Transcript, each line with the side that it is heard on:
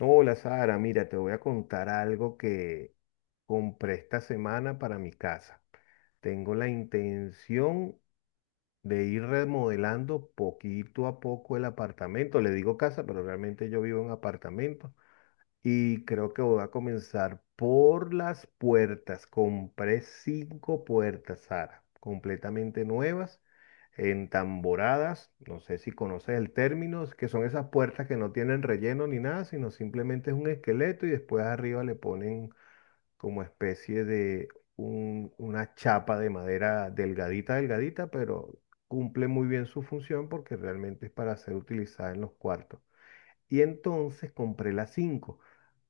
left: Hola Sara, mira, te voy a contar algo que compré esta semana para mi casa. Tengo la intención de ir remodelando poquito a poco el apartamento. Le digo casa, pero realmente yo vivo en apartamento. Y creo que voy a comenzar por las puertas. Compré cinco puertas, Sara, completamente nuevas, entamboradas. No sé si conoces el término, que son esas puertas que no tienen relleno ni nada, sino simplemente es un esqueleto y después arriba le ponen como especie de una chapa de madera delgadita, delgadita, pero cumple muy bien su función porque realmente es para ser utilizada en los cuartos. Y entonces compré las cinco,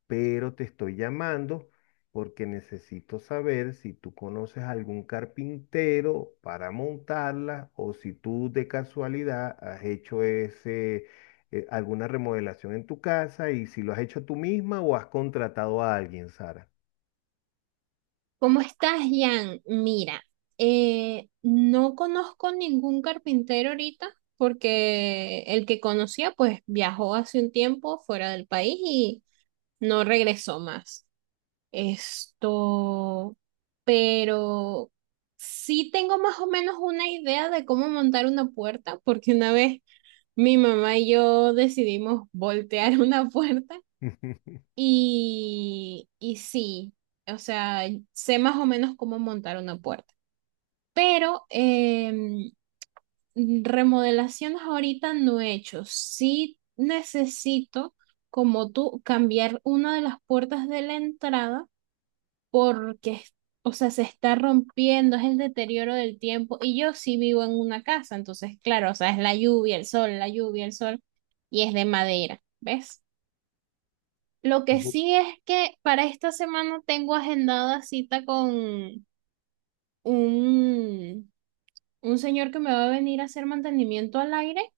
left: pero te estoy llamando porque necesito saber si tú conoces algún carpintero para montarla o si tú de casualidad has hecho ese, alguna remodelación en tu casa y si lo has hecho tú misma o has contratado a alguien, Sara.
right: ¿Cómo estás, Jan? Mira, no conozco ningún carpintero ahorita porque el que conocía pues viajó hace un tiempo fuera del país y no regresó más. Esto, pero sí tengo más o menos una idea de cómo montar una puerta porque una vez mi mamá y yo decidimos voltear una puerta y sí, o sea, sé más o menos cómo montar una puerta. Pero remodelaciones ahorita no he hecho. Sí necesito, como tú, cambiar una de las puertas de la entrada porque, o sea, se está rompiendo, es el deterioro del tiempo. Y yo sí vivo en una casa, entonces, claro, o sea, es la lluvia, el sol, la lluvia, el sol, y es de madera, ¿ves? Lo que
left: Bu-
right: sí es que para esta semana tengo agendada cita con un, un señor que me va a venir a hacer mantenimiento al aire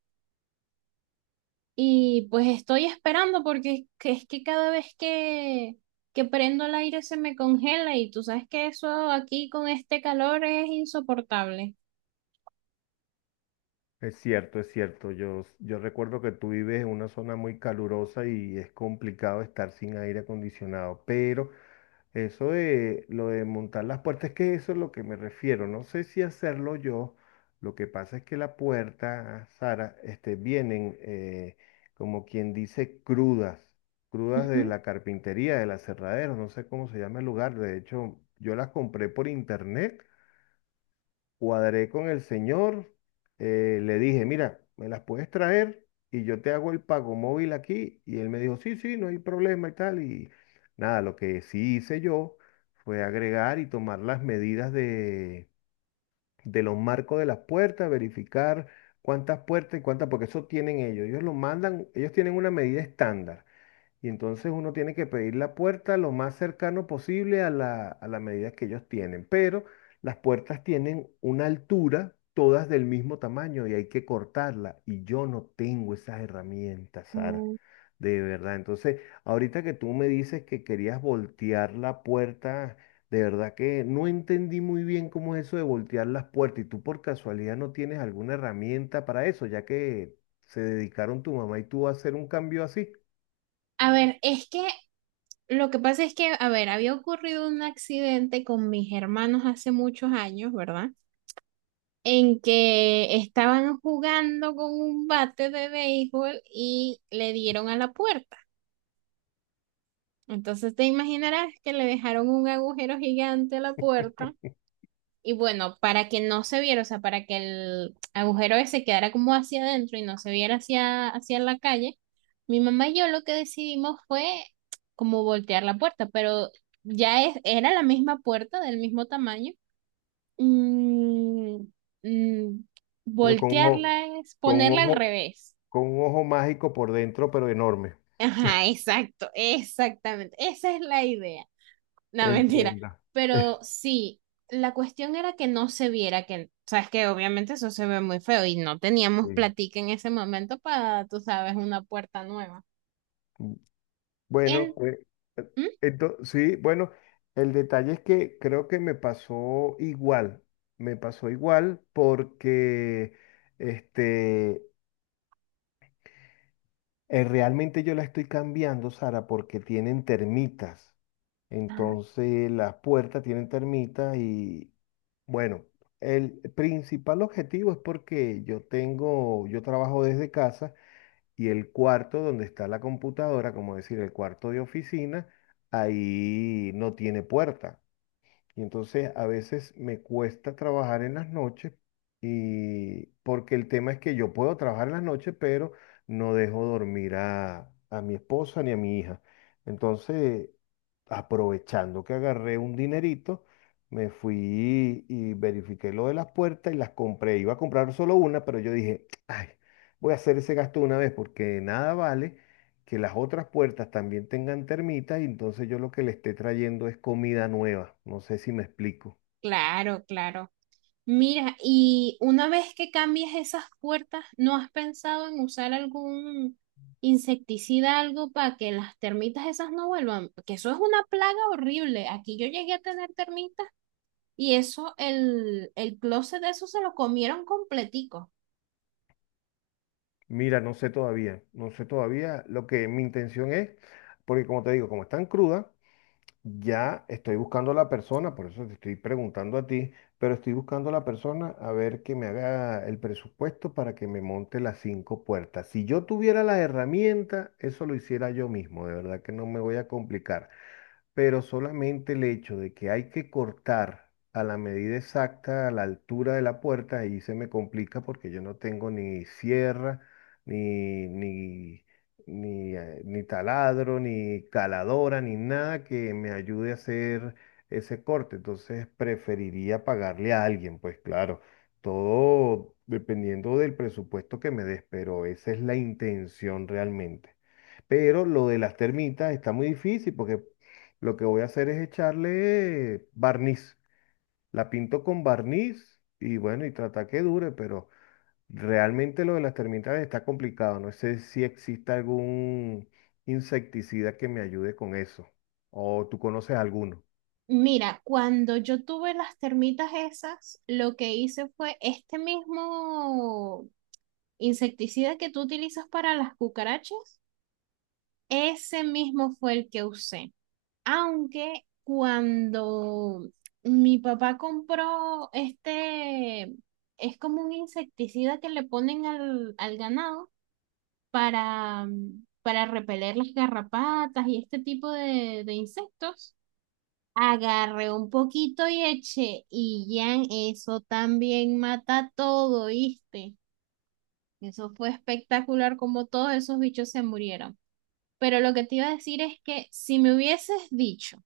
right: y pues estoy esperando porque es que cada vez que prendo el aire se me congela y tú sabes que eso aquí con este calor es insoportable.
left: Es cierto, es cierto. Yo recuerdo que tú vives en una zona muy calurosa y es complicado estar sin aire acondicionado, pero... Eso de lo de montar las puertas, es que eso es lo que me refiero. No sé si hacerlo yo. Lo que pasa es que la puerta, Sara, este, vienen como quien dice crudas, crudas de
right: Ujú.
left: la carpintería, del aserradero, no sé cómo se llama el lugar. De hecho, yo las compré por internet, cuadré con el señor, le dije, mira, me las puedes traer y yo te hago el pago móvil aquí. Y él me dijo, sí, sí, no hay problema y tal. Y nada, lo que sí hice yo fue agregar y tomar las medidas de los marcos de las puertas, verificar cuántas puertas y cuántas, porque eso tienen ellos. Ellos lo mandan, ellos tienen una medida estándar. Y entonces uno tiene que pedir la puerta lo más cercano posible a la medida que ellos tienen. Pero las puertas tienen una altura, todas del mismo tamaño y hay que cortarla. Y yo no tengo esas herramientas, Sara.
right: Mm.
left: De verdad. Entonces, ahorita que tú me dices que querías voltear la puerta, de verdad que no entendí muy bien cómo es eso de voltear las puertas. Y tú por casualidad no tienes alguna herramienta para eso, ya que se dedicaron tu mamá y tú a hacer un cambio así.
right: A ver, es que lo que pasa es que, a ver, había ocurrido un accidente con mis hermanos hace muchos años, ¿verdad? En que estaban jugando con un bate de béisbol y le dieron a la puerta. Entonces te imaginarás que le dejaron un agujero gigante a la puerta. Y bueno, para que no se viera, o sea, para que el agujero ese quedara como hacia adentro y no se viera hacia la calle, mi mamá y yo lo que decidimos fue como voltear la puerta, pero ya era la misma puerta del mismo tamaño. Mm. Mm,
left: Pero con
right: voltearla es
left: con un
right: ponerla al
left: ojo,
right: revés.
left: con un ojo mágico por dentro, pero enorme.
right: Ajá, exacto, exactamente. Esa es la idea. No, mentira.
left: Entienda.
right: Pero sí, la cuestión era que no se viera que, sabes que obviamente eso se ve muy feo y no teníamos
left: Sí.
right: platica en ese momento para, tú sabes, una puerta nueva.
left: Bueno,
right: En,
left: pues, eh,
right: ¿Mm?
left: sí, bueno, el detalle es que creo que me pasó igual porque este, eh, realmente yo la estoy cambiando, Sara, porque tienen termitas. Entonces las puertas tienen termitas y bueno, el principal objetivo es porque yo tengo, yo trabajo desde casa y el cuarto donde está la computadora, como decir, el cuarto de oficina, ahí no tiene puerta. Y entonces a veces me cuesta trabajar en las noches y porque el tema es que yo puedo trabajar en las noches, pero no dejo dormir a mi esposa ni a mi hija. Entonces, aprovechando que agarré un dinerito, me fui y verifiqué lo de las puertas y las compré. Iba a comprar solo una, pero yo dije, ay, voy a hacer ese gasto de una vez porque nada vale que las otras puertas también tengan termitas y entonces yo lo que le esté trayendo es comida nueva. No sé si me explico.
right: Claro, claro. Mira, y una vez que cambies esas puertas, ¿no has pensado en usar algún insecticida, algo para que las termitas esas no vuelvan? Porque eso es una plaga horrible. Aquí yo llegué a tener termitas y eso, el closet de eso se lo comieron completico.
left: Mira, no sé todavía, no sé todavía lo que mi intención es, porque como te digo, como están crudas, ya estoy buscando a la persona, por eso te estoy preguntando a ti, pero estoy buscando a la persona a ver que me haga el presupuesto para que me monte las cinco puertas. Si yo tuviera las herramientas, eso lo hiciera yo mismo, de verdad que no me voy a complicar. Pero solamente el hecho de que hay que cortar a la medida exacta, a la altura de la puerta, ahí se me complica porque yo no tengo ni sierra, ni, ni, ni taladro, ni caladora, ni nada que me ayude a hacer ese corte. Entonces preferiría pagarle a alguien, pues claro, todo dependiendo del presupuesto que me des, pero esa es la intención realmente. Pero lo de las termitas está muy difícil porque lo que voy a hacer es echarle barniz. La pinto con barniz y bueno, y trata que dure, pero realmente lo de las termitas está complicado. No sé si existe algún insecticida que me ayude con eso. ¿O tú conoces alguno?
right: Mira, cuando yo tuve las termitas esas, lo que hice fue este mismo insecticida que tú utilizas para las cucarachas, ese mismo fue el que usé. Aunque cuando mi papá compró este, es como un insecticida que le ponen al ganado para, para repeler las garrapatas y este tipo de insectos, agarré un poquito y eché y ya eso también mata todo, ¿viste? Eso fue espectacular como todos esos bichos se murieron. Pero lo que te iba a decir es que si me hubieses dicho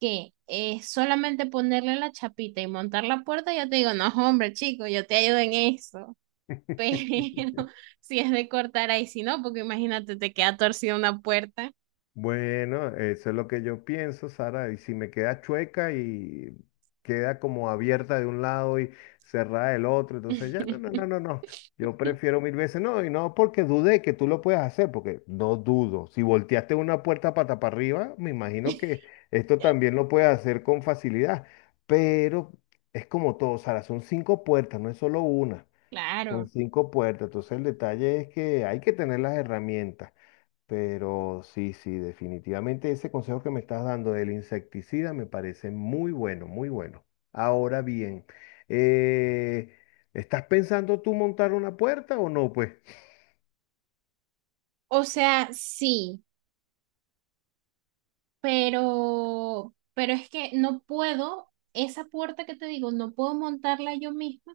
right: que es solamente ponerle la chapita y montar la puerta, yo te digo, no, hombre, chico, yo te ayudo en eso. Pero si es de cortar ahí, si no, porque imagínate, te queda torcida una puerta.
left: Bueno, eso es lo que yo pienso, Sara. Y si me queda chueca y queda como abierta de un lado y cerrada del otro, entonces ya no, no, no, no, no. Yo prefiero mil veces no, y no porque dudé que tú lo puedas hacer, porque no dudo. Si volteaste una puerta pata para arriba, me imagino que esto también lo puedes hacer con facilidad. Pero es como todo, Sara, son cinco puertas, no es solo una, son
right: Claro.
left: cinco puertas. Entonces el detalle es que hay que tener las herramientas. Pero sí, sí, definitivamente ese consejo que me estás dando del insecticida me parece muy bueno, muy bueno. Ahora bien, eh, ¿estás pensando tú montar una puerta o no? Pues
right: O sea, sí, pero es que no puedo, esa puerta que te digo, no puedo montarla yo misma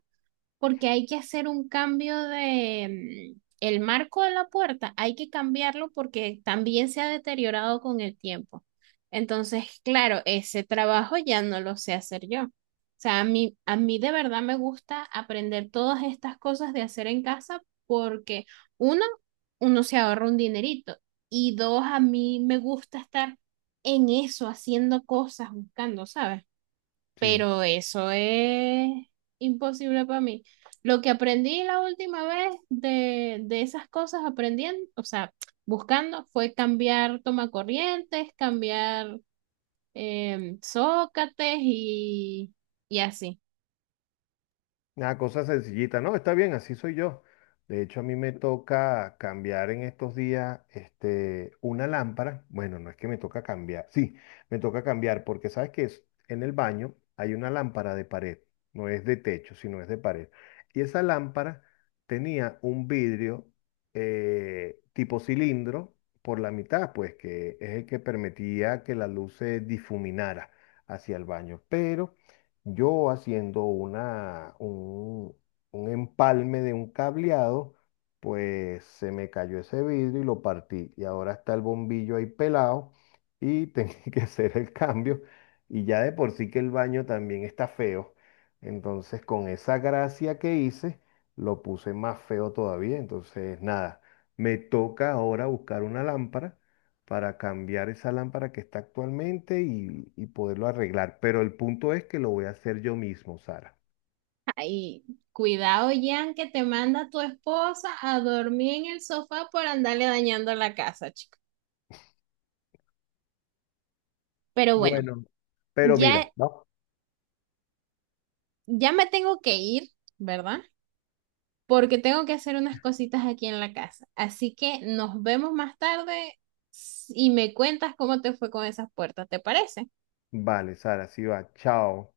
right: porque hay que hacer un cambio de el marco de la puerta, hay que cambiarlo porque también se ha deteriorado con el tiempo. Entonces, claro, ese trabajo ya no lo sé hacer yo. O sea, a mí de verdad me gusta aprender todas estas cosas de hacer en casa porque uno, uno se ahorra un dinerito y dos, a mí me gusta estar en eso, haciendo cosas, buscando, ¿sabes?
left: sí.
right: Pero eso es imposible para mí. Lo que aprendí la última vez de esas cosas aprendiendo, o sea, buscando, fue cambiar tomacorrientes, cambiar zócates y así.
left: Una cosa sencillita, ¿no? Está bien, así soy yo. De hecho, a mí me toca cambiar en estos días, este, una lámpara. Bueno, no es que me toca cambiar, sí, me toca cambiar porque sabes que en el baño hay una lámpara de pared, no es de techo, sino es de pared. Y esa lámpara tenía un vidrio tipo cilindro por la mitad, pues que es el que permitía que la luz se difuminara hacia el baño. Pero yo haciendo un empalme de un cableado, pues se me cayó ese vidrio y lo partí. Y ahora está el bombillo ahí pelado y tenía que hacer el cambio. Y ya de por sí que el baño también está feo. Entonces, con esa gracia que hice, lo puse más feo todavía. Entonces, nada, me toca ahora buscar una lámpara para cambiar esa lámpara que está actualmente y poderlo arreglar. Pero el punto es que lo voy a hacer yo mismo, Sara.
right: Ay, cuidado, Jan, que te manda tu esposa a dormir en el sofá por andarle dañando la casa, chico. Pero bueno,
left: Bueno, pero mira,
right: ya,
left: ¿no?
right: ya me tengo que ir, ¿verdad? Porque tengo que hacer unas cositas aquí en la casa. Así que nos vemos más tarde y me cuentas cómo te fue con esas puertas, ¿te parece?
left: Vale, Sara, sí va. Chao.